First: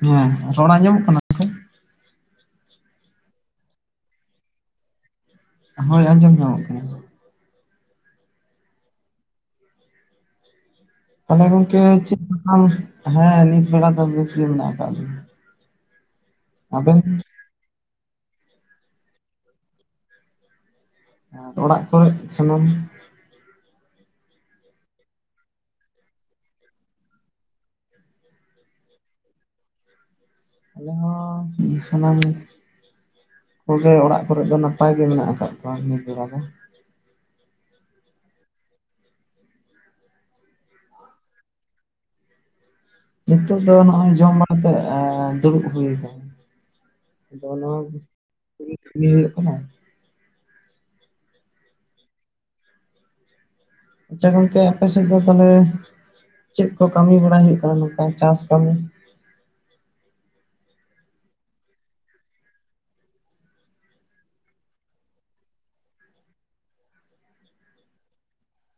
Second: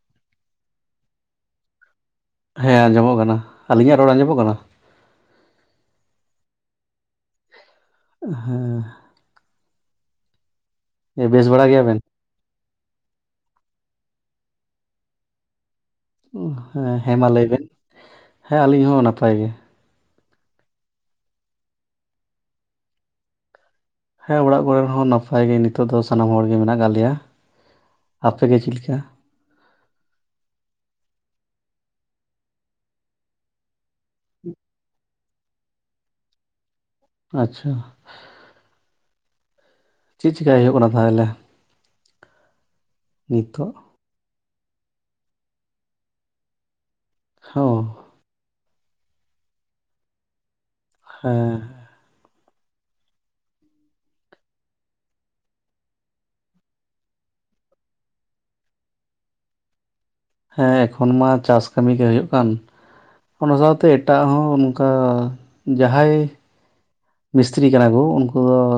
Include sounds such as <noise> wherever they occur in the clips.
ᱦᱮᱸ ᱨᱚᱲ ᱟᱸᱡᱚᱢᱚᱜ ᱠᱟᱱᱟ ᱥᱮ? ᱦᱮᱸ ᱟᱸᱡᱚᱢᱚᱜ ᱠᱟᱱᱟ ᱟᱞᱤᱧᱟᱜ ᱨᱚᱲ ᱟᱸᱡᱚᱢᱚᱜ ᱠᱟᱱᱟ ᱦᱮᱸ ᱟᱸᱡᱚᱢ ᱧᱟᱢᱚᱜ ᱠᱟᱱᱟ ᱦᱮᱸ ᱛᱟᱦᱚᱞᱮ ᱵᱮᱥ ᱵᱟᱲᱟ ᱜᱚᱝᱠᱮ ᱜᱮᱭᱟᱵᱮᱱ ᱪᱮᱫ ᱦᱮᱸ ᱱᱤᱛ ᱵᱮᱲᱟ ᱫᱚ ᱵᱮᱥ ᱜᱮ ᱢᱮᱱᱟᱜ ᱟᱠᱟᱫ ᱞᱤᱧᱟ ᱟᱵᱮᱱ ᱦᱮᱸ ᱦᱮᱸ ᱢᱟ ᱞᱟᱹᱭᱵᱮᱱ ᱦᱮᱸ ᱟᱹᱞᱤᱧ ᱦᱚᱸ ᱱᱟᱯᱟᱭ ᱜᱮ ᱟᱨ ᱚᱲᱟᱜ ᱠᱚᱨᱮ ᱥᱟᱱᱟᱢ ᱦᱮᱸ ᱚᱲᱟᱜ ᱠᱚᱨᱮᱦᱚᱸ ᱱᱟᱯᱟᱭ ᱜᱮ ᱱᱤᱛᱚᱜ ᱫᱚ ᱥᱟᱱᱟᱢ ᱦᱚᱲ ᱜᱮ ᱢᱮᱱᱟᱜ ᱠᱟᱜ ᱞᱮᱭᱟ ᱟᱯᱮ ᱜᱤ ᱪᱮᱫ ᱞᱮᱠᱟ ᱟᱞᱮ ᱦᱚᱸ ᱥᱟᱱᱟᱢ ᱠᱚᱜᱮ ᱚᱲᱟᱜ ᱠᱚᱨᱮᱜ ᱫᱚ ᱱᱟᱯᱟᱭ ᱜᱮ ᱢᱮᱱᱟᱜ ᱟᱠᱟᱜ ᱠᱚᱣᱟ ᱱᱤᱛ ᱵᱮᱲᱟ ᱫᱚ ᱟᱪᱪᱷᱟ ᱪᱤᱫ ᱪᱤᱠᱟᱹᱭ ᱦᱩᱭᱩᱜ ᱠᱟᱱᱟ ᱛᱟᱦᱚᱞᱮ ᱱᱤᱛᱳᱜ ᱱᱤᱛᱚᱜ ᱫᱚ ᱱᱚᱜᱼᱚᱭ ᱡᱚᱢ ᱵᱟᱲᱟᱛᱮ ᱮᱸ ᱫᱩᱲᱩᱵ ᱦᱩᱭ ᱠᱟᱱᱟ ᱟᱫᱚ ᱱᱚ ᱦᱚᱸ <unintelligible> ᱠᱟᱱᱟᱭ ᱦᱮᱸ ᱟᱪᱪᱷᱟ ᱜᱚᱝᱠᱮ ᱟᱯᱮ ᱥᱮᱫ ᱫᱚ ᱛᱟᱞᱦᱮ ᱪᱮᱫ ᱠᱚ ᱠᱟᱹᱢᱤ ᱵᱟᱲᱟᱭ ᱦᱩᱭᱩᱜ ᱠᱟᱱᱟ ᱱᱚᱝᱠᱟ ᱪᱟᱥ ᱠᱟᱹᱢᱤ ᱦᱮᱸ ᱮᱠᱷᱚᱱ ᱢᱟ ᱪᱟᱥ ᱠᱟᱹᱢᱤ ᱜᱮ ᱦᱩᱭᱩᱜ ᱠᱟᱱ᱾ ᱚᱱᱟ ᱥᱟᱶᱛᱮ ᱮᱴᱟᱜ ᱦᱚᱸ ᱱᱚᱝᱠᱟ ᱡᱟᱦᱟᱸᱭ ᱢᱤᱥᱛᱨᱤ ᱠᱟᱱᱟ ᱠᱚ ᱩᱱᱠᱩ ᱦᱚᱲ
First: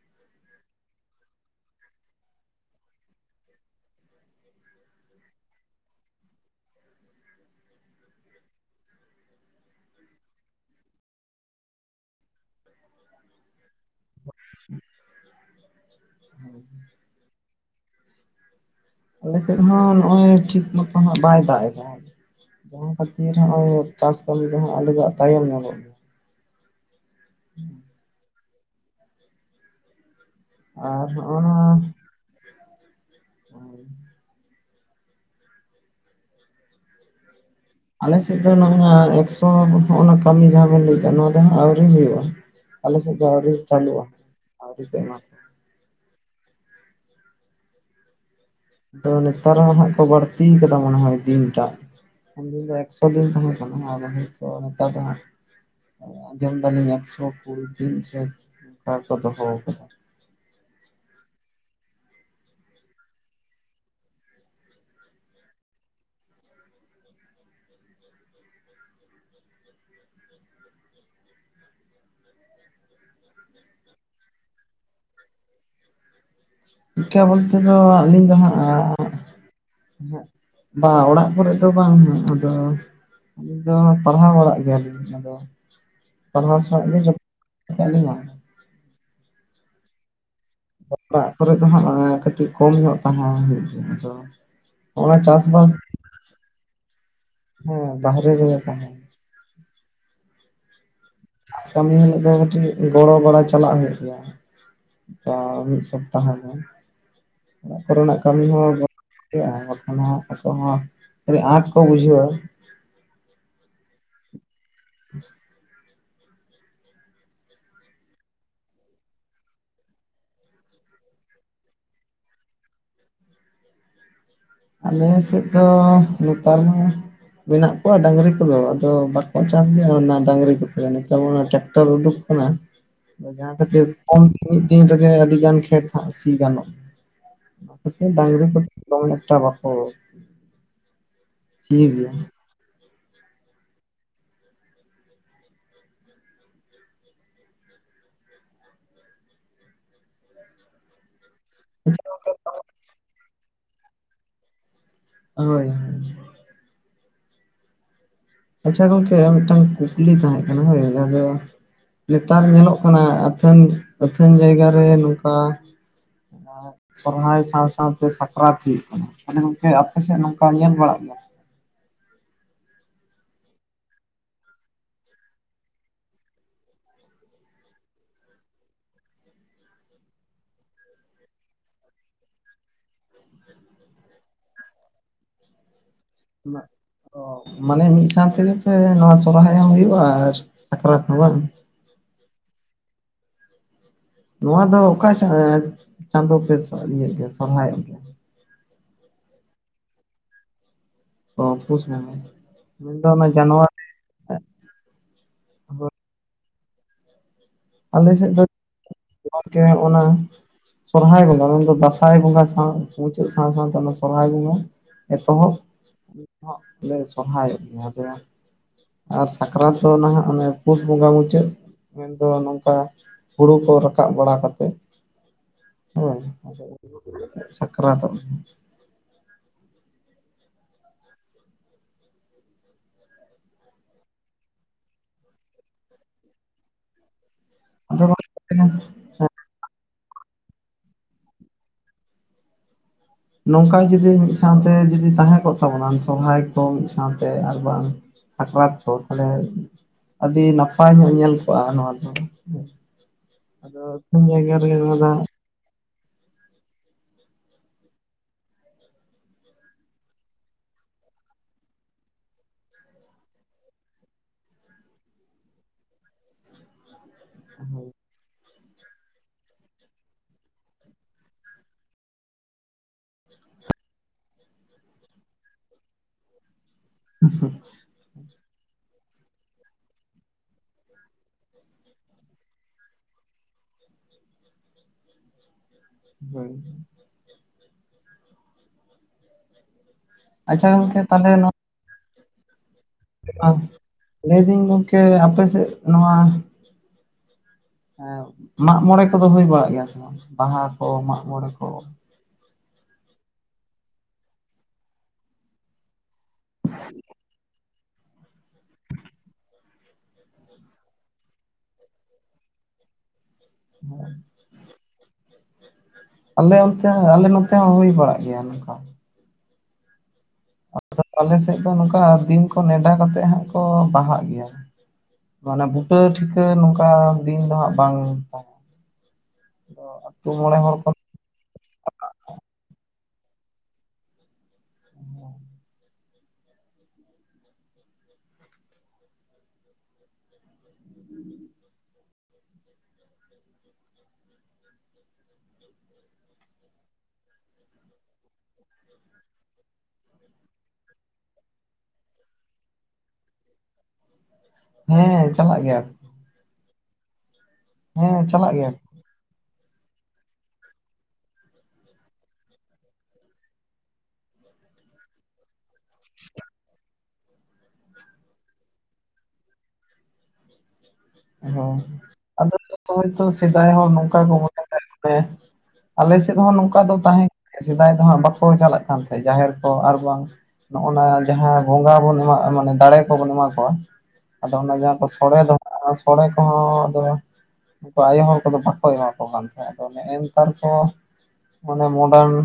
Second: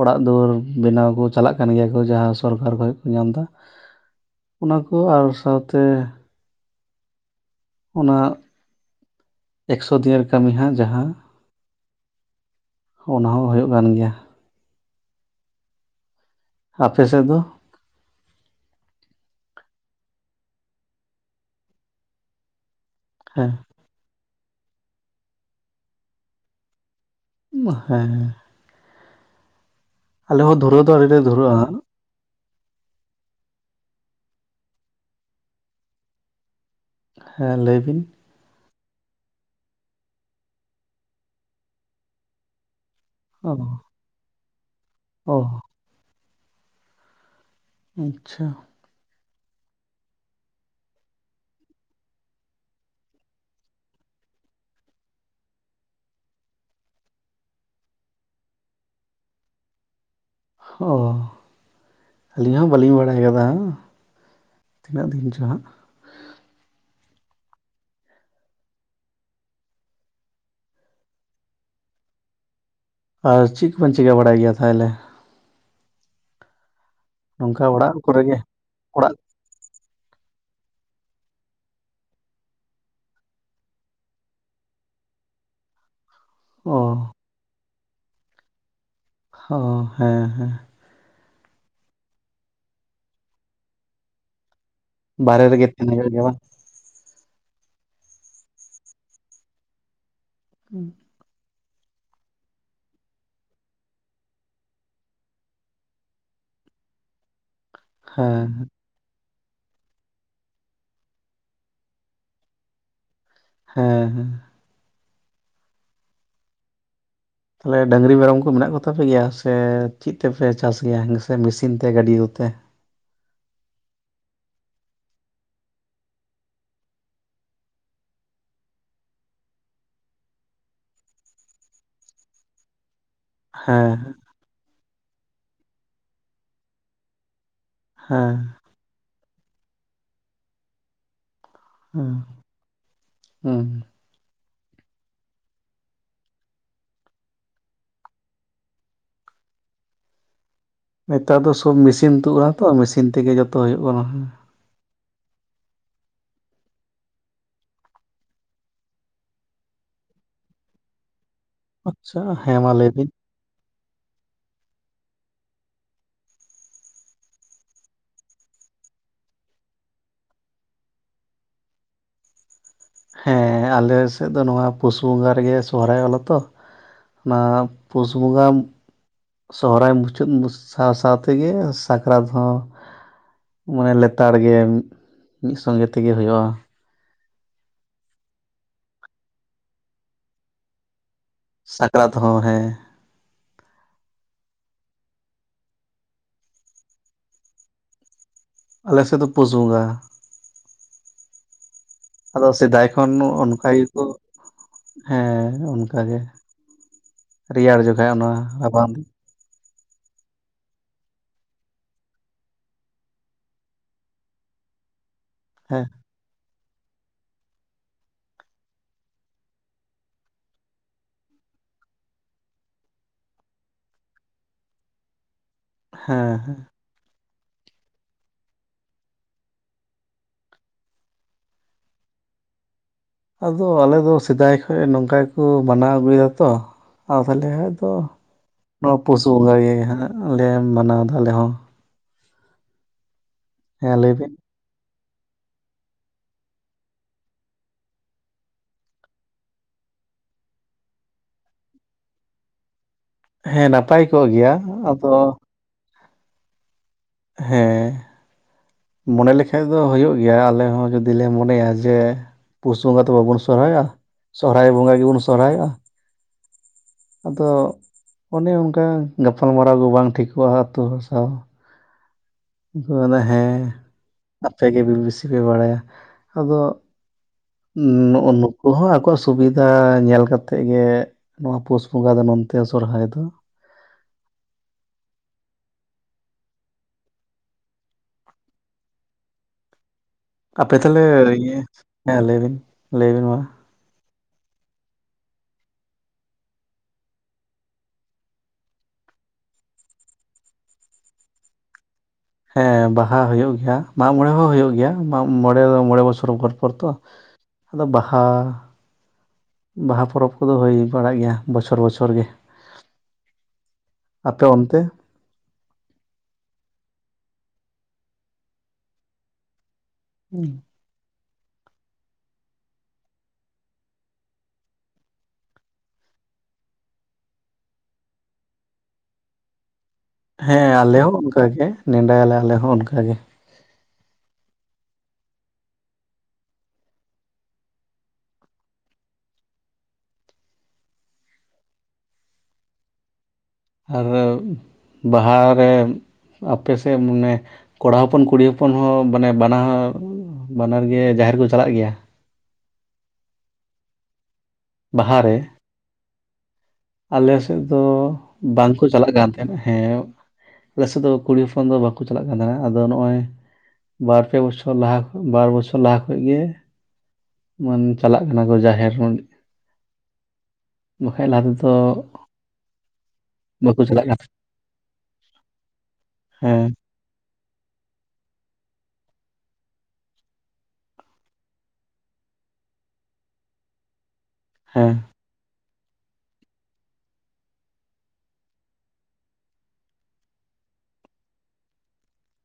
ᱚᱲᱟᱝ ᱫᱩᱣᱟᱹᱨ ᱵᱮᱱᱟᱣ ᱠᱚ ᱪᱟᱞᱟᱜ ᱠᱟᱱ ᱜᱮᱭᱟ ᱠᱚ ᱡᱟᱦᱟᱸ ᱥᱚᱨᱠᱟᱨ ᱠᱷᱚᱡ ᱠᱚ ᱧᱟᱢ ᱫᱟ ᱚᱱᱟ ᱠᱚ ᱟᱨ ᱥᱟᱶᱛᱮ ᱚᱱᱟ ᱮᱠᱥᱚ ᱫᱤᱱᱮᱨ ᱠᱟᱹᱢᱤ ᱦᱟᱸᱜ ᱡᱟᱦᱟᱸ ᱚᱱᱟ ᱦᱚᱸ ᱦᱳᱭᱳᱜ ᱠᱟᱱ ᱜᱮᱭᱟ ᱟᱯᱮ ᱥᱮᱫ ᱫᱚ ᱟᱞᱮ ᱥᱮᱫ ᱦᱚᱸ ᱱᱚᱜᱦᱚᱭ ᱴᱷᱤᱠ ᱢᱚᱛᱚ ᱦᱟᱸᱜ ᱵᱟᱭ ᱫᱟᱜ ᱮᱫᱟ ᱡᱟᱦᱟᱸ ᱠᱷᱟᱹᱛᱤᱨ ᱦᱮᱸ ᱦᱚᱸᱜᱼᱚᱭ ᱪᱟᱥ ᱠᱟᱹᱢᱤ ᱫᱚ ᱦᱟᱸᱜ ᱟᱞᱮ ᱫᱚ ᱛᱟᱭᱚᱢ ᱧᱚᱜᱚ ᱩᱢᱟ ᱦᱮᱸ <inaudible> ᱟᱞᱮ ᱦᱚᱸ ᱫᱷᱩᱨᱟᱣ ᱫᱚ ᱟᱨ ᱟᱨᱤ ᱞᱮ ᱦᱚᱸᱜᱼᱚ ᱱᱚᱣᱟ ᱫᱷᱩᱨᱟᱜᱼᱟ᱾ <inaudible> ᱦᱮᱸ ᱞᱟᱹᱭ ᱵᱤᱱ ᱟᱞᱮ ᱟᱞᱮ ᱥᱮᱫ ᱫᱚ ᱱᱚᱜ ᱱᱚᱣᱟ ᱮᱠᱥᱚ ᱦᱚᱸᱜᱱᱟ ᱠᱟᱹᱢᱤ ᱡᱟᱦᱟᱸ ᱵᱮᱱ ᱞᱟᱹᱭᱫᱟ ᱱᱚᱣᱟ ᱫᱚ ᱦᱟᱸᱜ ᱟᱹᱣᱨᱤ ᱦᱩᱭᱩᱜᱼᱟ ᱟᱞᱮ ᱥᱮᱫ ᱟᱹᱣᱨᱤ ᱪᱟᱹᱞᱩᱜᱼᱟ ᱟᱹᱣᱨᱤ ᱯᱮ ᱦᱚ ᱟᱪᱪᱷᱟ ᱟᱫᱚ ᱱᱮᱛᱟᱨ ᱦᱚᱸ ᱦᱟᱜ ᱠᱚ ᱵᱟᱹᱲᱛᱤ ᱟᱠᱟᱫᱟ ᱢᱚᱱᱮ ᱦᱚᱭ ᱫᱤᱱᱴᱟᱜ᱾ ᱩᱱ ᱫᱤᱱ ᱫᱚ ᱮᱠᱥᱚ ᱫᱤᱱ ᱛᱟᱦᱮᱸ ᱠᱟᱱᱟ ᱟᱫᱚ ᱦᱮᱪᱚ ᱦᱮᱛᱟᱨ ᱫᱚ ᱟᱸᱡᱚᱢ ᱫᱟᱞᱤᱧ ᱮᱠᱥᱚ ᱠᱩᱲᱤ ᱫᱤᱱ ᱥᱮ ᱠᱟ ᱠᱚ ᱫᱚᱦᱚ ᱟᱠᱟᱫᱟ᱾ ᱚ ᱟᱹᱞᱤᱧ ᱦᱚᱸ ᱵᱟᱹᱞᱤᱧ ᱵᱟᱲᱟᱭ ᱠᱟᱫᱟ᱾ ᱛᱤᱱᱟᱹᱜ ᱫᱤᱱ ᱪᱚ ᱦᱟᱸᱜ? ᱟᱨ ᱪᱤᱜ ᱠᱚᱵᱤᱱ ᱪᱤᱠᱟᱹ ᱵᱟᱲᱟᱭ ᱜᱮᱭᱟ ᱛᱟᱦᱚᱞᱮ ᱪᱤᱠᱟᱹ ᱵᱚᱞᱛᱮ ᱱᱚᱝᱠᱟ ᱫᱚ ᱚᱲᱟᱜ ᱠᱚᱨᱮ ᱟᱹᱞᱤᱧ ᱫᱚ ᱜᱮ ᱦᱟᱸᱜ ᱚᱲᱟᱜ ᱵᱟ ᱚᱲᱟᱜ ᱠᱚᱨᱮ ᱫᱚ ᱵᱟᱝ ᱟᱫᱚ ᱟᱹᱞᱤᱧ ᱫᱚ ᱯᱟᱲᱦᱟᱣ ᱚᱲᱟᱜ ᱜᱮᱭᱟᱞᱤᱧ ᱟᱫᱚ ᱯᱟᱲᱦᱟᱣ ᱚ ᱥᱟᱞᱟᱜ ᱜᱮ ᱡᱚᱛ ᱠᱟᱜ ᱞᱤᱧᱟᱹ ᱚ ᱦᱮᱸ ᱦᱮᱸ ᱚᱲᱟᱜ ᱠᱚᱨᱮ ᱫᱚ ᱦᱟᱸᱜ ᱠᱟᱹᱴᱤᱡ ᱠᱚᱢ ᱧᱚᱜ ᱛᱟᱦᱮᱸ ᱦᱩᱭᱩᱜ ᱜᱮᱭᱟ ᱫᱚ ᱦᱚᱜ-ᱱᱟ ᱵᱟᱦᱨᱮ ᱨᱮᱜᱮ ᱪᱟᱥᱵᱟᱥ ᱛᱟᱦᱮᱱ ᱦᱩᱭᱩᱜ ᱜᱮᱭᱟ ᱵᱟᱝ ᱦᱮᱸ ᱵᱟᱦᱨᱮ ᱨᱮ ᱛᱟᱦᱮᱸ <inaudible> ᱟᱥ ᱠᱟᱹᱢᱤ ᱦᱤᱞᱳᱜ ᱫᱚ ᱠᱟᱹᱴᱤᱡ ᱜᱚᱲᱚ ᱵᱟᱲᱟ ᱪᱟᱞᱟᱜ ᱦᱩᱭᱩᱜ ᱜᱮᱭᱟ᱾ ᱚ ᱢᱤᱫ ᱥᱚᱯᱛᱟᱦᱚ ᱜᱟᱱ ᱚᱲᱟᱜ ᱠᱚᱨᱮ ᱱᱟᱜ ᱦᱮᱸ ᱠᱟᱹᱢᱤ ᱦᱚᱸ <inaudible> ᱵᱟᱠᱷᱟᱱ ᱦᱟᱸᱜ ᱟᱠᱚ ᱦᱚᱸ ᱟᱹᱰᱤ ᱟᱸᱴ ᱠᱚ ᱵᱩᱡᱷᱟᱹᱣᱟ ᱦᱮᱸ ᱦᱮᱸ <inaudible> ᱛᱟᱞᱦᱮ ᱰᱟᱹᱝᱨᱤ ᱢᱮᱨᱚᱢ ᱠᱚ ᱢᱮᱱᱟᱜ ᱠᱚᱛᱟ ᱯᱮ ᱜᱮᱭᱟ ᱥᱮ ᱪᱮᱫ ᱛᱮᱯᱮ ᱪᱟᱥ ᱜᱮᱭᱟ ᱦᱮᱸᱥᱮ ᱢᱮᱥᱤᱱ ᱛᱮ ᱜᱟᱹᱰᱤ ᱠᱚᱛᱮ? ᱟᱞᱮ ᱥᱮᱫ ᱫᱚ ᱱᱮᱛᱟᱨ ᱢᱟ ᱢᱮᱱᱟᱜ ᱠᱚᱣᱟ ᱰᱟᱹᱝᱨᱤ ᱠᱚᱫᱚ ᱟᱫᱚ ᱵᱟᱠᱚ ᱪᱟᱥ ᱜᱮᱭᱟ ᱚᱱᱟ ᱰᱟᱹᱝᱨᱤ ᱠᱚᱛᱮ ᱱᱮᱛᱟᱨ ᱚᱱᱟ ᱴᱨᱮᱠᱴᱟᱨ ᱩᱰᱩᱠ ᱠᱟᱱᱟ ᱡᱟᱦᱟᱸ ᱠᱷᱟᱹᱛᱤᱨ ᱦᱮᱸ ᱠᱚᱢ ᱢᱤᱫ ᱫᱤᱱ ᱨᱮᱜᱮ ᱟᱹᱰᱤ ᱜᱟᱱ ᱠᱷᱮᱛ ᱦᱚᱸ ᱥᱤ ᱜᱟᱱᱚᱜ-ᱟ ᱮᱠᱷᱚᱱ ᱰᱟ. ᱦᱮᱸ ᱝᱨᱤ ᱠᱚᱛᱮ ᱠᱷᱩᱵ ᱮᱠᱴᱟ ᱵᱟᱠᱚ ᱥᱤ ᱦᱮᱸ ᱜᱮᱭᱟ ᱦᱮᱸ ᱱᱮᱛᱟᱨ ᱫᱚ ᱥᱳᱵ ᱟᱪᱪᱷᱟ ᱢᱮᱥᱤᱱ ᱛᱩᱫ ᱜᱚᱝᱠᱮ ᱮᱱᱟ ᱛᱚ ᱢᱮᱥᱤᱱ ᱛᱮᱜᱮ ᱡᱚᱛᱚ ᱦᱩᱭᱩᱜ ᱠᱟᱱᱟ ᱦᱳᱭ ᱟᱪᱪᱷᱟ ᱜᱚᱝᱠᱮ ᱢᱤᱫᱴᱟᱝ ᱠᱩᱠᱞᱤ ᱛᱟᱦᱮᱸᱜ ᱠᱟᱱᱟ ᱦᱳᱭ ᱟᱫᱚ ᱟᱪᱪᱷᱟ ᱱᱮᱛᱟᱨ ᱦᱮᱸ ᱢᱟ ᱧᱮᱞᱚᱜ ᱞᱟᱹᱭ ᱠᱟᱱᱟ ᱵᱤᱱ ᱟᱹᱛᱷᱟᱹᱱ ᱟᱹᱛᱷᱟᱹᱱ ᱡᱟᱭᱜᱟ ᱨᱮ ᱱᱚᱝᱠᱟ ᱦᱮᱸ ᱥᱚᱨᱦᱟᱭ ᱥᱟᱶ ᱥᱟᱶᱛᱮ ᱥᱟᱠᱨᱟᱛ ᱦᱩᱭᱩᱜ ᱠᱟᱱᱟ ᱛᱟᱦᱚᱞᱮ ᱜᱚᱝᱠᱮ ᱟᱯᱮ ᱥᱮᱫ ᱱᱚᱝᱠᱟ ᱧᱮᱞ ᱵᱟᱲᱟᱜ ᱜᱮᱭᱟ ᱥᱮ ᱦᱮᱸ ᱟᱞᱮ ᱥᱮᱫ ᱫᱚ ᱱᱚᱣᱟ ᱯᱩᱥ ᱵᱚᱸᱜᱟ ᱨᱮᱜᱮ ᱥᱚᱦᱨᱟᱭᱚᱜᱼᱟ ᱞᱮᱛᱚ ᱱᱟ ᱯᱩᱥ ᱵᱚᱸᱜᱟ ᱥᱚᱦᱚᱨᱟᱭ ᱢᱩᱪᱟᱹᱫ <inaudible> ᱥᱟᱶ ᱥᱟᱶ ᱛᱮᱜᱮ ᱥᱟᱠᱨᱟᱛ ᱦᱚᱸ ᱢᱟᱱᱮ ᱞᱮᱛᱟᱲ ᱜᱮ ᱢᱤᱫ ᱥᱚᱝᱜᱮ ᱛᱮᱜᱮ ᱦᱩᱭᱩᱜᱼᱟ᱾ ᱵᱟᱝ? ᱢᱟᱱᱮ ᱢᱤᱫ ᱥᱟᱶ ᱛᱮᱜᱮ ᱱᱚᱣᱟ ᱥᱚᱨᱦᱟᱭ ᱦᱚᱸ ᱦᱩᱭᱩᱜᱼᱟ ᱟᱨ ᱥᱟᱠᱨᱟᱛ ᱦᱚᱸ ᱵᱟᱝ ᱥᱟᱠᱨᱟᱛ ᱦᱚᱸ ᱦᱮᱸ ᱱᱚᱣᱟ ᱫᱚ ᱚᱠᱟ ᱮ ᱪᱟᱸᱫᱳ ᱯᱮ ᱤᱭᱮ ᱜᱮᱭᱟ ᱥᱚᱨᱦᱟᱭᱚᱜ ᱜᱮᱭᱟ ᱟᱞᱮᱥᱮᱫ ᱫᱚ ᱯᱩᱥ ᱵᱚᱸᱜᱟ ᱚ ᱯᱩᱥ ᱵᱚᱸᱜᱟ ᱟᱫᱚ ᱥᱮᱫᱟᱭ ᱢᱮᱱᱫᱚ ᱠᱷᱚᱱ ᱚᱱᱟ ᱚᱱᱠᱟ ᱡᱟᱱᱩᱣᱟᱨᱤ ᱜᱮᱠᱚ ᱦᱮᱸ ᱚᱱᱠᱟᱜᱮ ᱨᱮᱭᱟᱲ ᱡᱚᱠᱷᱟᱡ ᱚᱱᱟ ᱨᱟᱵᱟᱝ ᱫᱤᱱ ᱜᱚᱝᱠᱮ ᱚᱱᱟ ᱥᱚᱨᱦᱟᱭ ᱵᱚᱸᱜᱟ ᱢᱮᱱᱫᱚ ᱫᱟᱸᱥᱟᱭ ᱵᱚᱸᱜᱟ ᱥᱟᱶ ᱢᱩᱪᱟᱹᱫ ᱥᱟᱶ ᱥᱟᱶᱛᱮ ᱚᱱᱟ ᱥᱚᱨᱦᱟᱭ ᱵᱚᱸᱜᱟ ᱮᱛᱚᱦᱚᱵ ᱦᱮᱸ ᱦᱚᱜ ᱞᱮ ᱥᱚᱨᱦᱟᱭᱚᱜ ᱜᱮᱭᱟ ᱟᱫᱚ ᱟᱨ ᱥᱟᱠᱨᱟᱛ ᱫᱚ ᱱᱟᱦᱟᱜ ᱚᱱᱮ ᱯᱩᱥ ᱵᱚᱸᱜᱟ ᱢᱩᱪᱟᱹᱫ ᱢᱮᱱᱫᱚ ᱱᱚᱝ ᱦᱮᱸ ᱦᱩᱲᱩ ᱠᱚ ᱨᱟᱠᱟᱵ ᱵᱟᱲᱟ ᱠᱟᱛᱮᱜ ᱦᱮᱸ ᱟᱫᱚ ᱥᱟᱠᱨᱟᱛᱚᱝ ᱜᱮᱭᱟ ᱟᱫᱚ ᱟᱞᱮᱫᱚ ᱥᱮᱫᱟᱭ ᱠᱷᱚᱡ ᱱᱚᱝᱠᱟ ᱜᱮᱠᱚ ᱢᱟᱱᱟᱣ ᱟᱹᱜᱩᱭᱮᱫᱟ ᱛᱚ ᱟᱫᱚ ᱛᱟᱦᱚᱞᱮ ᱟᱫᱚ ᱱᱚᱣᱟ ᱯᱚᱥᱩ ᱵᱚᱸᱜᱟ ᱜᱮ ᱦᱟᱜ ᱞᱮ ᱢᱟᱱᱟᱣ ᱮᱫᱟ ᱟᱞᱮ ᱦᱚᱸ ᱱᱚᱝᱠᱟ ᱦᱮᱸ ᱡᱩᱫᱤ ᱞᱟᱹᱭ ᱵᱤᱱ ᱢᱤᱫ ᱥᱟᱶᱛᱮ ᱡᱩᱫᱤ ᱛᱟᱦᱮᱸ ᱠᱚᱜ ᱛᱟᱵᱚᱱᱟ ᱥᱚᱨᱦᱟᱭ ᱠᱚ ᱢᱤᱫ ᱥᱟᱶᱛᱮ ᱟᱨ ᱵᱟᱝ ᱥᱟᱠᱨᱟᱛ ᱠᱚ ᱛᱟᱦᱞᱮ ᱟᱹᱰᱤ ᱱᱟᱯᱟᱭ ᱧᱚᱜ ᱧᱮᱞ ᱠᱚᱜᱼᱟ ᱱᱚᱣᱟ ᱫᱚ ᱦᱮᱸ ᱟᱫᱚ ᱱᱟᱯᱟᱭ ᱩᱛᱛᱚᱢ ᱠᱚᱜ ᱜᱮᱭᱟ ᱡᱟᱭᱜᱟ ᱨᱮᱜᱮ ᱱᱚᱣᱟ ᱫᱚ ᱟᱫᱚ ᱦᱮᱸ ᱢᱚᱱᱮ ᱞᱮᱠᱷᱟᱡ ᱫᱚ ᱦᱩᱭᱩᱜ ᱜᱮᱭᱟ ᱟᱞᱮ ᱦᱚᱸ ᱡᱩᱫᱤ ᱞᱮ ᱢᱚᱱᱮᱭᱟ ᱡᱮ ᱯᱩᱥ ᱵᱚᱸᱜᱟ ᱫᱚ ᱵᱟᱵᱩᱱ ᱥᱚᱨᱦᱟᱭᱚᱜᱼᱟ ᱥᱚᱦᱨᱟᱭ ᱵᱚᱸᱜᱟ ᱜᱮᱵᱚᱱ ᱥᱚᱨᱦᱟᱭᱚᱜᱼᱟ ᱟᱫᱚ ᱦᱳᱭ ᱚᱱᱮ ᱚᱱᱠᱟ ᱜᱟᱯᱟᱞᱢᱟᱨᱟᱣ ᱜᱮ ᱵᱟᱝ ᱴᱷᱤᱠᱚᱜᱼᱟ ᱟᱹᱛᱩ ᱦᱚᱲ ᱥᱟᱶ ᱩᱱᱠᱩ ᱠᱚ ᱢᱮᱱ ᱮᱫᱟ ᱦᱮᱸ ᱟᱯᱮ ᱜᱮ ᱵᱮᱥᱤ ᱯᱮ ᱵᱟᱲᱟᱭᱟ ᱟᱫᱚ <unintelligible> ᱱᱩᱜ ᱱᱩᱠᱩ ᱦᱚᱸ ᱟᱠᱚᱣᱟᱜ ᱥᱩᱠᱷ ᱥᱩᱵᱤᱫᱷᱟ ᱧᱮᱞ ᱠᱟᱛᱮᱫ ᱜᱮ ᱱᱚᱣᱟ ᱯᱩᱥ ᱵᱚᱸᱜᱟ ᱫᱚ ᱱᱚᱱᱛᱮ ᱥᱚᱨᱦᱟᱭ ᱫᱚ <unintelligible> ᱟᱪᱪᱷᱟ ᱟᱯᱮ ᱜᱚᱝᱠᱮ ᱛᱟᱦᱚᱞᱮ ᱤᱭᱟᱹ ᱦᱮᱸ ᱞᱟᱹᱭ ᱵᱤᱱ ᱞᱟᱹᱭ ᱵᱤᱱ ᱢᱟ ᱞᱟᱹᱭ ᱫᱟᱹᱧ ᱜᱚᱢᱠᱮ ᱟᱯᱮ ᱥᱮᱫ ᱱᱚᱣᱟ ᱦᱮᱸ ᱢᱟᱜᱽᱢᱚᱬᱮ ᱠᱚᱫᱚ ᱦᱩᱭ ᱵᱟᱲᱟᱜ ᱜᱮᱭᱟ ᱥᱮ ᱵᱟᱝ ᱵᱟᱦᱟ ᱠᱚ ᱢᱟᱜᱽᱢᱚᱬᱮ ᱠᱚ ᱦᱮᱸ ᱵᱟᱦᱟ ᱦᱩᱭᱩᱜ ᱜᱮᱭᱟ ᱢᱟᱜᱽᱢᱚᱬᱮ ᱦᱚᱸ ᱦᱩᱭᱩᱜ ᱜᱮᱭᱟ ᱢᱟᱜ ᱢᱚᱬᱮ ᱢᱚᱬᱮ ᱵᱚᱪᱷᱚᱨ ᱨᱚᱜᱚᱲ ᱯᱚᱲ ᱛᱚ ᱟᱫᱚ ᱵᱟᱦᱟ ᱵᱟᱦᱟ ᱯᱚᱨᱚᱵᱽ ᱠᱚᱫᱚ ᱦᱩᱭ ᱵᱟᱲᱟᱜ ᱜᱮᱭᱟ ᱵᱚᱪᱷᱚᱨ ᱵᱚᱪᱷᱚᱨ ᱜᱮ <unintelligible> ᱟᱯᱮ ᱚᱱᱛᱮ ᱟᱞᱮ ᱚᱱᱛᱮ ᱟᱞᱮ ᱱᱚᱛᱮ ᱦᱚᱸ ᱦᱩᱭ ᱵᱟᱲᱟᱜ ᱜᱮᱭᱟ ᱱᱚᱝᱠᱟ ᱦᱩᱸ ᱟᱫᱚ ᱟᱞᱮ ᱥᱮᱫ ᱫᱚ ᱱᱚᱝᱠᱟ ᱫᱤᱱ ᱠᱚ ᱱᱮᱰᱟ ᱠᱟᱛᱮᱜ ᱦᱟᱸᱜ ᱠᱚ ᱵᱟᱦᱟᱜ ᱜᱮᱭᱟ ᱢᱟᱱᱮ ᱵᱩᱴᱟᱹ ᱴᱷᱤᱠᱟᱹ ᱱᱚᱝᱠᱟ ᱫᱤᱱ ᱫᱚ ᱦᱟᱸᱜ ᱵᱟᱝ ᱛᱟᱦᱮᱸᱱ ᱾ ᱚ ᱦᱮᱸ ᱟᱞᱮ ᱦᱚᱸ ᱚᱱᱠᱟ ᱜᱮ ᱱᱮᱸᱰᱟᱭᱟᱞᱮ ᱟᱞᱮ ᱦᱚᱸ ᱚᱱᱠᱟᱜᱮ <inaudible> <inaudible> ᱟᱨᱚ ᱵᱟᱦᱟᱨᱮ ᱟᱯᱮ ᱥᱮᱜ ᱢᱟᱱᱮ ᱠᱚᱲᱟ ᱦᱚᱯᱚᱱ ᱠᱩᱲᱤ ᱦᱚᱯᱚᱱ ᱦᱚᱸ ᱵᱟᱱᱮ ᱵᱟᱱᱟᱦᱚᱨ ᱵᱟᱱᱟᱨ ᱜᱮ ᱡᱟᱦᱮᱨ ᱠᱚ ᱪᱟᱞᱟᱜ ᱜᱮᱭᱟ ᱾ ᱵᱟᱦᱟ ᱦᱮᱸ ᱨᱮ ᱪᱟᱞᱟᱜ ᱜᱮᱭᱟ ᱟᱞᱮ ᱥᱮᱫ ᱫᱚ ᱦᱮᱸ ᱪᱟᱞᱟᱜ ᱜᱮᱭᱟ ᱵᱟᱝᱠᱚ ᱠᱚ ᱪᱟᱞᱟᱜ ᱠᱟᱱ ᱛᱟᱦᱮᱱᱟ ᱦᱮᱸ ᱟᱞᱮ ᱥᱮᱫ ᱫᱚ ᱠᱩᱲᱤ ᱦᱚᱯᱚᱱ ᱫᱚ ᱵᱟᱠᱚ ᱪᱟᱞᱟᱜ ᱠᱟᱱ ᱛᱟᱦᱮᱱᱟ ᱟᱫᱚ ᱱᱚᱜᱼᱚᱭ ᱵᱟᱨᱯᱮ ᱵᱚᱪᱷᱚ ᱵᱚᱪᱷᱚᱨ ᱞᱟᱦᱟ ᱠᱷ ᱵᱟᱨ ᱵᱚᱪᱷᱚᱨ ᱞᱟᱦᱟ ᱠᱷᱚᱡ ᱜᱮ ᱢᱟᱱ ᱪᱟᱞᱟᱜ ᱠᱟᱱᱟ ᱠᱚ ᱡᱟᱦᱮᱨ ᱵᱟᱠᱷᱟᱡ ᱞᱟᱦᱟ ᱛᱮᱫᱚ ᱦᱚᱸ ᱟᱫᱚ <unintelligible> ᱥᱮᱫᱟᱭ ᱵᱟᱠᱚ ᱦᱚᱸ ᱪᱟᱞᱟᱜ ᱠᱟᱱ ᱱᱚᱝᱠᱟ ᱛᱟᱦᱮᱸᱫ᱾ ᱠᱚ ᱢᱚᱱᱮᱭᱮᱜ ᱛᱟᱦᱮᱜ ᱟᱞᱮ ᱥᱮᱫ ᱦᱚᱸ ᱦᱮᱸ ᱱᱚᱝᱠᱟ ᱫᱚ ᱛᱟᱦᱮᱸ ᱠᱟᱱᱟ ᱥᱮᱫᱟᱭ ᱫᱚ ᱦᱟᱸᱜ ᱵᱟᱠᱚ ᱪᱟᱞᱟᱜ ᱠᱟᱱ ᱛᱟᱦᱮᱸᱡ ᱡᱟᱦᱮᱨ ᱠᱚ ᱟᱨ ᱵᱟᱝ ᱱᱚᱜ ᱱᱟ ᱡᱟᱦᱟᱸ ᱵᱚᱸᱜᱟ ᱵᱚᱱ ᱮᱢᱟᱜ ᱢᱟᱱᱮ ᱫᱟᱲᱮ ᱠᱚᱵᱚᱱ ᱮᱢᱟ ᱠᱚᱣᱟ ᱟᱫᱚ ᱚᱱᱟ ᱦᱮᱸ ᱡᱟᱦᱟᱸ ᱠᱚ ᱥᱚᱲᱮ ᱫᱚ ᱥᱚᱲᱮ ᱠᱚᱦᱚᱸ ᱟᱫᱚ ᱩᱱᱠᱩ ᱟᱭᱳ ᱦᱚᱲ ᱠᱚᱫᱚ ᱵᱟᱠᱚ ᱮᱢᱟ ᱠᱚ ᱠᱟᱱ ᱛᱟᱦᱮᱸᱫ ᱟᱫᱚ ᱱᱮᱜᱼᱱᱮᱛᱟᱨ ᱠᱚ ᱢᱟᱱᱮ ᱢᱚᱰᱟᱨᱱᱤ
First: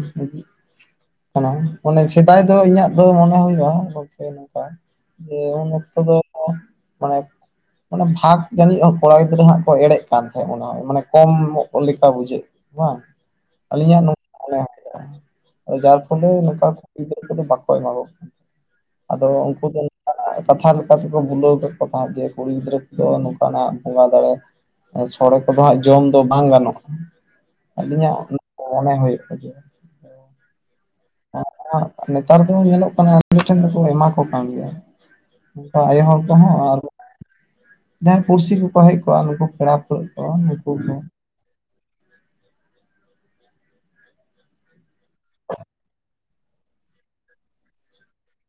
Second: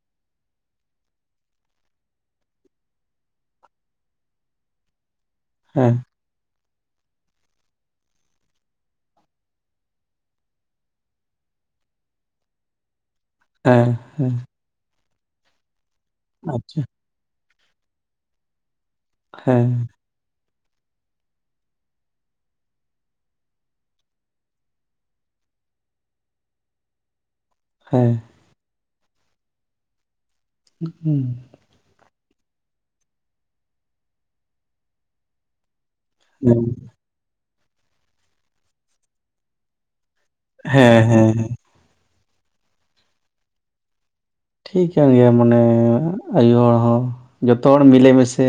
ᱠᱟᱱᱟ ᱢᱟᱱᱮ ᱥᱮᱫᱟᱭ ᱫᱚ ᱤᱧᱟᱹᱜ ᱫᱚ ᱢᱚᱱᱮ ᱦᱩᱭᱩᱜᱼᱟ ᱜᱚᱝᱠᱮ ᱱᱚᱝᱠᱟ ᱡᱮ ᱦᱮᱸ ᱩᱱᱚᱠᱛᱚ ᱫᱚ ᱢᱟᱱᱮ ᱢᱟᱱᱮ ᱵᱷᱟᱜ ᱡᱟᱹᱱᱤᱡ ᱠᱚᱲᱟ ᱜᱤᱫᱽᱨᱟᱹ ᱦᱟᱸᱜ ᱠᱚ ᱮᱲᱮᱜ ᱠᱟᱱ ᱛᱟᱦᱮᱸᱫ ᱢᱚᱱᱮ ᱦᱳᱭ ᱢᱟᱱᱮ ᱠᱚᱢᱚᱜ ᱞᱮᱠᱟ ᱵᱩᱡᱷᱟᱹᱜ ᱵᱟᱝ ᱦᱮᱸ ᱟᱹᱞᱤᱧᱟᱜ ᱱᱚᱝ ᱦᱮᱸ ᱚᱱᱮ ᱡᱟᱨ ᱯᱷᱚᱞᱮ ᱱᱚᱠᱟ ᱟᱪᱪᱷᱟ ᱠᱚ ᱜᱤᱫᱽᱨᱟᱹ ᱠᱚᱫᱚ ᱵᱟᱠᱚ ᱮᱢᱟ ᱠᱚ ᱠᱟᱱᱟ ᱟᱫᱚ ᱩᱝᱠᱩ ᱦᱮᱸ ᱫᱚ ᱠᱟᱛᱷᱟ ᱞᱮᱠᱟ ᱞᱮᱠᱟᱛᱮᱠᱚ ᱵᱩᱞᱟᱹᱣ ᱠᱮᱫ ᱠᱚ ᱛᱟᱦᱮᱸᱡ ᱡᱮ ᱠᱩᱲᱤ ᱜᱤᱫᱽᱨᱟᱹ ᱠᱚᱫᱚ ᱵᱚᱸᱜᱟ ᱫᱟᱲᱮ ᱥᱚᱲᱮ ᱠᱚᱫᱚ ᱦᱟᱸᱜ ᱡᱚᱢ ᱫᱚ ᱵᱟᱝ ᱜᱟᱱᱚᱜᱼᱟ ᱦᱮᱸ ᱟᱹᱞᱤᱧᱟᱜ ᱢᱚᱱᱮ ᱦᱳᱭᱳᱜᱼᱟ ᱡᱮ ᱦᱩᱸ ᱟᱨᱚ ᱦᱟᱸᱜ ᱱᱮᱛᱟᱨ ᱫᱚ ᱧᱮᱞᱚᱜ ᱠᱟᱱᱟ ᱟᱞᱮ ᱴᱷᱮᱱ ᱫᱚᱠᱚ ᱮᱢᱟ ᱠᱚ ᱠᱟᱱ ᱜᱮᱭᱟ ᱟᱭᱳ ᱦᱚᱲ ᱠᱚᱦᱚᱸ ᱦᱮᱸ ᱦᱮᱸ ᱟᱨ ᱡᱟᱦᱟᱸᱭ ᱯᱩᱲᱥᱤ ᱠᱚᱠᱚ ᱦᱮᱡ ᱠᱚᱜᱼᱟ ᱱᱩᱠᱩ ᱯᱮᱲᱟ ᱯᱟᱹᱲᱦᱟᱹᱜ ᱠᱚ ᱱᱩᱠᱩ ᱦᱮᱸ ᱠᱚ ᱦᱮᱸ ᱦᱮᱸ ᱴᱷᱤᱠ ᱠᱟᱱ ᱜᱮᱭᱟ ᱢᱚᱱᱮ ᱟᱭᱩ ᱦᱚᱲ ᱦᱚᱸ ᱡᱚᱛᱚ ᱦᱚᱲ ᱢᱤᱞᱮᱢᱤᱥᱮ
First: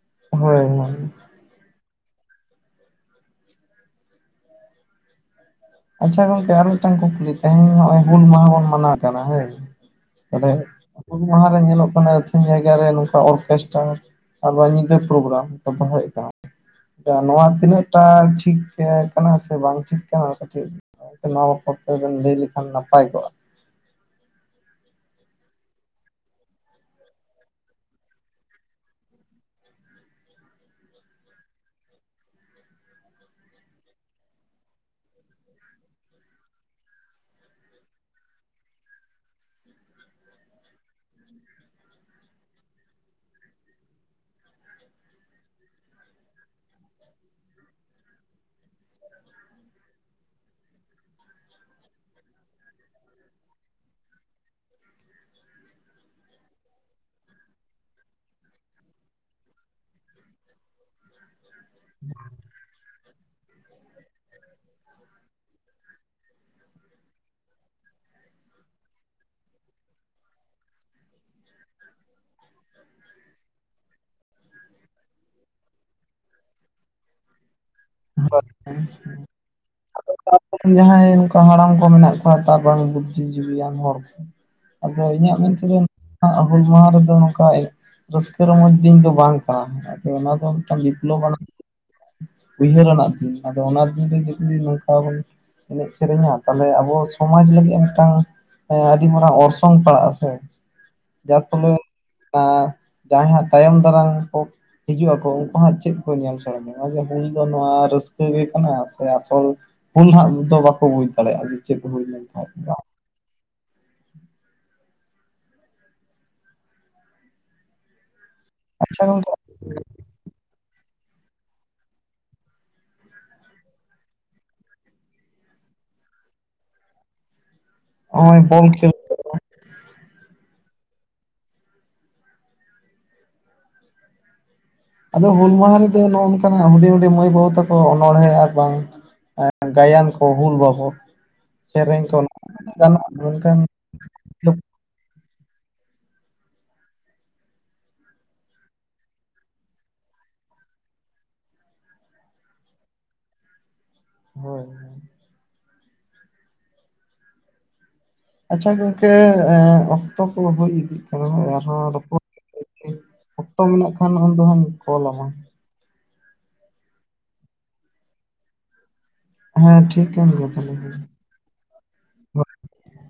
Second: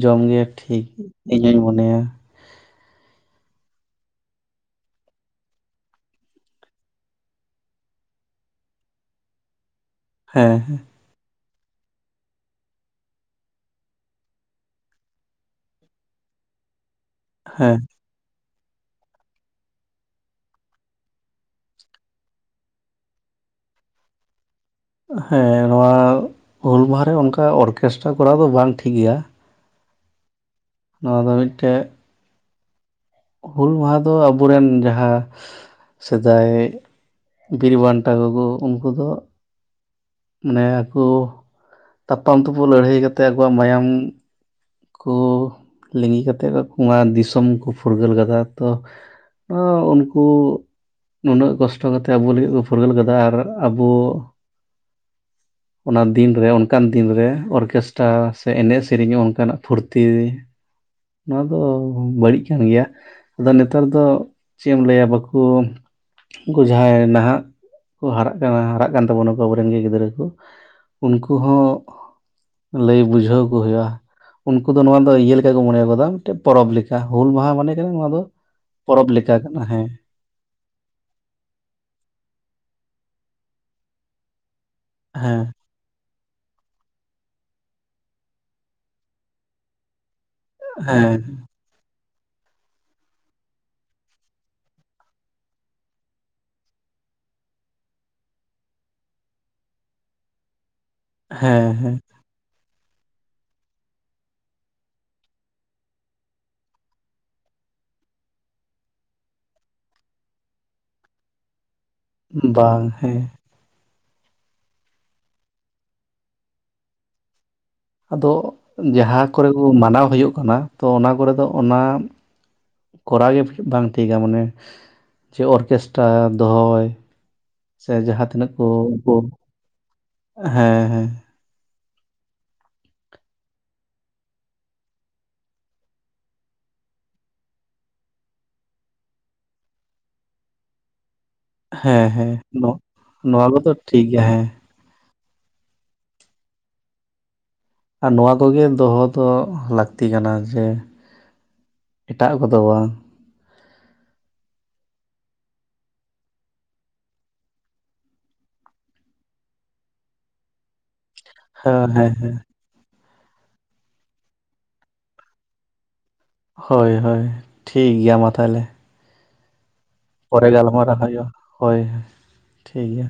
ᱡᱚᱢᱜᱮ ᱦᱳᱭ ᱴᱷᱤᱠ ᱦᱳᱭ ᱤᱧ ᱦᱩᱧ ᱢᱚᱱᱮᱭᱟ ᱟᱪᱪᱷᱟ ᱜᱚᱝᱠᱮ ᱟᱨ ᱢᱤᱫᱴᱟᱝ ᱠᱩᱠᱞᱤ ᱛᱮᱦᱤᱧ ᱧᱚᱜᱼᱚᱭ ᱦᱩᱞ ᱢᱟᱦᱟ ᱵᱚᱱ ᱢᱟᱱᱟᱣ ᱠᱟᱱᱟ ᱦᱮᱸ ᱛᱟᱦᱞᱮ ᱦᱮᱸ ᱦᱩᱞ ᱢᱟᱦᱟᱨᱮ ᱧᱮᱞᱚᱜ ᱠᱟᱱᱟ ᱟᱹᱪᱷᱤᱢ ᱡᱟᱭᱜᱟᱨᱮ ᱱᱚᱝᱠᱟ ᱚᱨᱠᱮᱥᱴᱟᱨ ᱟᱵᱟᱨ ᱧᱤᱫᱟᱹ ᱯᱨᱳᱜᱨᱟᱢ ᱠᱚ ᱫᱚᱦᱚᱭᱮᱜ ᱠᱟᱱᱟ ᱱᱚᱣᱟ ᱦᱮᱸ ᱛᱤᱱᱟᱹᱜ ᱴᱟ ᱴᱷᱤᱠ ᱠᱟᱱᱟ ᱥᱮ ᱵᱟᱝ ᱴᱷᱤᱠ ᱠᱟᱱᱟ? ᱠᱟᱹᱴᱤᱡ <unintelligible> ᱛᱮ ᱵᱮᱱ ᱞᱟᱹᱭ ᱞᱮᱠᱷᱟᱱ ᱱᱟᱯᱟᱭ ᱠᱚᱜᱼᱟ ᱦᱮᱸ ᱱᱚᱣᱟ ᱦᱩᱞ ᱢᱟᱦᱟ ᱨᱮ ᱚᱱᱠᱟ ᱚᱨᱠᱮᱥᱴᱨᱟ ᱠᱚᱨᱟᱣ ᱫᱚ ᱵᱟᱝ ᱴᱷᱤᱠᱜᱮᱭᱟ ᱱᱚᱣᱟ ᱫᱚ ᱢᱤᱫᱴᱮᱜ ᱦᱩᱞ ᱢᱟᱦᱟ ᱫᱚ ᱟᱵᱚᱨᱮᱱ ᱡᱟᱦᱟᱸ ᱥᱮᱫᱟᱭ ᱵᱤᱨ ᱵᱟᱱᱴᱟ ᱠᱚᱠᱚ ᱩᱱᱠᱩ ᱫᱚ ᱢᱟᱱᱮ ᱟᱠᱚ ᱛᱟᱯᱟᱢ ᱛᱩᱯᱩ ᱞᱟᱹᱲᱦᱟᱹᱭ ᱠᱟᱛᱮᱜ ᱟᱠᱚᱣᱟᱜ ᱢᱟᱭᱟᱢ ᱠᱚ ᱞᱤᱸᱜᱤ ᱠᱟᱛᱮᱫ ᱠᱩᱸᱣᱟ ᱫᱤᱥᱚᱢ ᱠᱚ ᱯᱷᱩᱨᱜᱟᱹᱞ ᱠᱟᱫᱟ ᱛᱚ ᱚᱸ ᱩᱱᱠᱩ ᱱᱩᱱᱟᱹᱜ ᱠᱚᱥᱴᱚ ᱠᱟᱛᱮᱜ ᱟᱵᱚ ᱞᱟᱹᱜᱤᱫ ᱠᱚ ᱯᱷᱩᱨᱜᱟᱹᱞ ᱠᱟᱫᱟ ᱟᱨ ᱟᱵᱚ ᱚᱱᱟ ᱫᱤᱱ ᱨᱮ ᱚᱱᱠᱟᱱ ᱫᱤᱱ ᱨᱮ ᱚᱨᱠᱮᱥᱴᱨᱟ ᱥᱮ ᱮᱱᱮᱜ ᱥᱮᱨᱮᱧ ᱦᱚᱸ ᱚᱱᱠᱟᱱᱟᱜ ᱯᱷᱩᱨᱛᱤ ᱱᱚᱣᱟ ᱫᱚ ᱵᱟᱹᱲᱤᱡ ᱠᱟᱱ ᱜᱮᱭᱟ ᱟᱫᱚ ᱱᱮᱛᱟᱨ ᱫᱚ ᱪᱮᱫ ᱮᱢ ᱞᱟᱹᱭᱟ ᱵᱟᱠᱚ ᱩᱱᱠᱩ ᱡᱟᱦᱟᱸᱭ ᱱᱟᱦᱟᱜ ᱠᱚ ᱦᱟᱨᱟᱜ ᱠᱟᱱᱟ ᱦᱟᱨᱟᱜ ᱠᱟᱱ ᱛᱟᱵᱚᱱᱟᱠᱚ ᱟᱵᱚᱨ ᱨᱮᱱ ᱜᱮ ᱜᱤᱫᱽᱨᱟᱹ ᱠᱚ ᱩᱱᱠᱩ ᱦᱚᱸ ᱞᱟᱹᱭ ᱵᱩᱡᱷᱟᱹᱣᱠᱩ ᱦᱩᱭᱩᱜᱼᱟ ᱩᱱᱠᱩ ᱫᱚ ᱱᱚᱣᱟ ᱫᱚ ᱤᱭᱟᱹ ᱞᱮᱠᱟ ᱠᱚ ᱢᱚᱱᱮᱭ ᱠᱟᱫᱟ ᱢᱤᱫᱴᱮᱱ ᱯᱚᱨᱚᱵᱽ ᱞᱮᱠᱟ ᱦᱩᱞ ᱢᱟᱦᱟ ᱢᱟᱱᱮ ᱠᱟᱱᱟ ᱱᱚᱣᱟ ᱫᱚ ᱦᱳᱭ ᱯᱚᱨᱚᱵᱽ ᱞᱮᱠᱟ ᱦᱮᱸ ᱡᱟᱦᱟᱸᱭ ᱚᱱᱠᱟ ᱦᱟᱲᱟᱢ ᱠᱚ ᱢᱮᱱᱟᱜ ᱠᱚᱣᱟ ᱛᱟᱨᱵᱟᱝ ᱵᱩᱫᱽᱫᱷᱤ ᱡᱤᱵᱤᱭᱟᱱ ᱦᱚᱲ ᱠᱚ ᱟᱫᱚ ᱤᱧᱟᱹᱜ ᱦᱮᱸ ᱢᱮᱱᱛᱮᱫᱚ ᱟᱜ ᱦᱩᱞ ᱢᱟᱦᱟ ᱨᱮᱫᱚ ᱱᱚᱝᱠᱟ ᱨᱟᱹᱥᱠᱟᱹ ᱨᱚᱢᱚᱡᱽ ᱫᱤᱱ ᱫᱚ ᱵᱟᱝ ᱠᱟᱱᱟ ᱚᱱᱟ ᱫᱚ ᱢᱤᱫᱴᱟᱱ ᱦᱮᱸ ᱰᱤᱵᱷᱞᱚᱵᱟᱱ ᱩᱭᱦᱟᱹᱨᱟᱱᱟᱜ ᱫᱤᱱ ᱟᱫᱚ ᱚᱱᱟ ᱫᱤᱱ ᱨᱮ ᱡᱩᱫᱤ ᱱᱚᱝ ᱵᱚᱱ ᱮᱱᱮᱡ ᱥᱮᱨᱮᱧᱟ ᱛᱟᱦᱞᱮ ᱟᱵᱚ ᱥᱚᱢᱟᱡ ᱞᱟᱹᱜᱤᱫ ᱢᱤᱫᱴᱟᱝ ᱟᱹᱰᱤ ᱢᱟᱨᱟᱝ ᱚᱨᱥᱚᱝ ᱯᱟᱲᱟᱜ ᱟᱥᱮ ᱡᱟᱨ ᱦᱮᱸ ᱯᱷᱚᱞᱮ ᱦᱮᱸ ᱡᱟᱦᱟᱸᱭ ᱦᱟᱜ ᱛᱟᱭᱚᱢ ᱫᱟᱨᱟᱢ ᱠᱚ ᱦᱤᱡᱩᱜ ᱟᱠᱚ ᱩᱱᱠᱩ ᱦᱟᱸᱜ ᱪᱮᱫ ᱠᱚ ᱧᱮᱞ ᱥᱮᱲᱟᱭᱟ ᱡᱮ ᱦᱩᱞ ᱫᱚ ᱱᱚᱣᱟ ᱨᱟᱹᱥᱠᱟᱹ ᱜᱮ ᱠᱟᱱᱟ ᱥᱮ ᱟᱥᱚᱞ ᱩᱱ ᱦᱟᱸᱜ ᱫᱚ ᱵᱟᱠᱚ ᱵᱩᱡᱽ ᱫᱟᱲᱮᱭᱟᱜᱼᱟ ᱪᱮᱫ ᱦᱩᱭᱱᱟ ᱵᱟᱝ ᱦᱮᱸ ᱟᱫᱚ ᱟᱪᱪᱷᱟ ᱡᱟᱦᱟᱸ ᱜᱚᱝᱠᱮ ᱠᱚᱨᱮ ᱠᱚ ᱢᱟᱱᱟᱣ ᱦᱩᱭᱩᱜ ᱠᱟᱱᱟ ᱛᱚ ᱚᱱᱟ ᱠᱚᱨᱮ ᱫᱚ ᱚᱱᱟ ᱠᱚᱨᱟᱣ ᱜᱮ ᱵᱟᱝ ᱴᱷᱤᱠᱟ ᱢᱟᱱᱮ ᱪᱮ ᱚᱨᱠᱮᱥᱴᱨᱟ ᱫᱚᱦᱚᱭ ᱥᱮ ᱡᱟᱦᱟᱸ ᱱᱚᱜᱼᱚᱭ ᱛᱤᱱᱟᱹᱜ ᱠᱚ ᱵᱚᱞ ᱠᱷᱮᱞ ᱩᱱᱠᱩ ᱦᱮᱸ ᱦᱮᱸ ᱟᱫᱚ ᱦᱩᱞ ᱢᱟᱦᱟ ᱨᱮᱫᱚ ᱱᱚᱜ ᱱᱚᱝᱠᱟᱱᱟᱜ ᱦᱩᱰᱤᱧ ᱦᱩᱰᱤᱧ ᱢᱟᱹᱭ ᱵᱟᱹᱵᱩ ᱛᱟᱠᱚ ᱚᱱᱚᱬᱦᱮᱸ ᱟᱨ ᱵᱟᱝ ᱜᱟᱭᱟᱱ ᱠᱚ ᱦᱩᱞ ᱵᱟᱵᱚᱫ ᱥᱮᱨᱮᱧ ᱦᱮᱸ ᱠᱚ ᱦᱮᱸ ᱱᱚ ᱜᱟᱱᱚᱜᱼᱟ ᱱᱚᱣᱟ ᱢᱮᱱᱠᱷᱟᱱ ᱠᱚᱫᱚ ᱴᱷᱤᱠ ᱜᱮᱭᱟ ᱦᱮᱸ ᱟᱨ ᱱᱚᱣᱟ ᱠᱚᱜᱮ ᱫᱚᱦᱚ ᱫᱚ ᱞᱟᱠᱛᱤ ᱠᱟᱱᱟ ᱡᱮ ᱮᱴᱟᱜ ᱠᱚᱫᱚ ᱵᱟᱝ ᱦᱳᱭ ᱦᱳᱭ ᱟᱪᱪᱷᱟ ᱜᱚᱝᱠᱮ ᱚᱠᱛᱚ ᱠᱚ ᱦᱩᱭ ᱤᱫᱤᱜ ᱠᱟᱱᱟ ᱟᱨᱦᱚᱸ ᱦᱮᱸ ᱦᱮᱸ ᱨᱚᱯᱚᱲ ᱦᱮᱸ ᱚᱠᱛᱚ ᱢᱮᱱᱟᱜ ᱠᱷᱟᱱ ᱩᱱ ᱫᱚ ᱦᱟᱜᱸᱤᱧ ᱠᱚᱞᱟᱢᱟ ᱦᱳᱭ ᱦᱳᱭ ᱴᱷᱤᱠ ᱜᱮᱭᱟ ᱢᱟ ᱛᱟᱦᱮᱞᱮ ᱦᱮᱸ ᱴᱷᱤᱠᱟ ᱯᱚᱨᱮ ᱜᱟᱞᱢᱟᱨᱟᱜ ᱦᱩᱭᱩᱜᱼᱟ ᱦᱳᱭ ᱴᱷᱤᱠ ᱜᱮᱭᱟ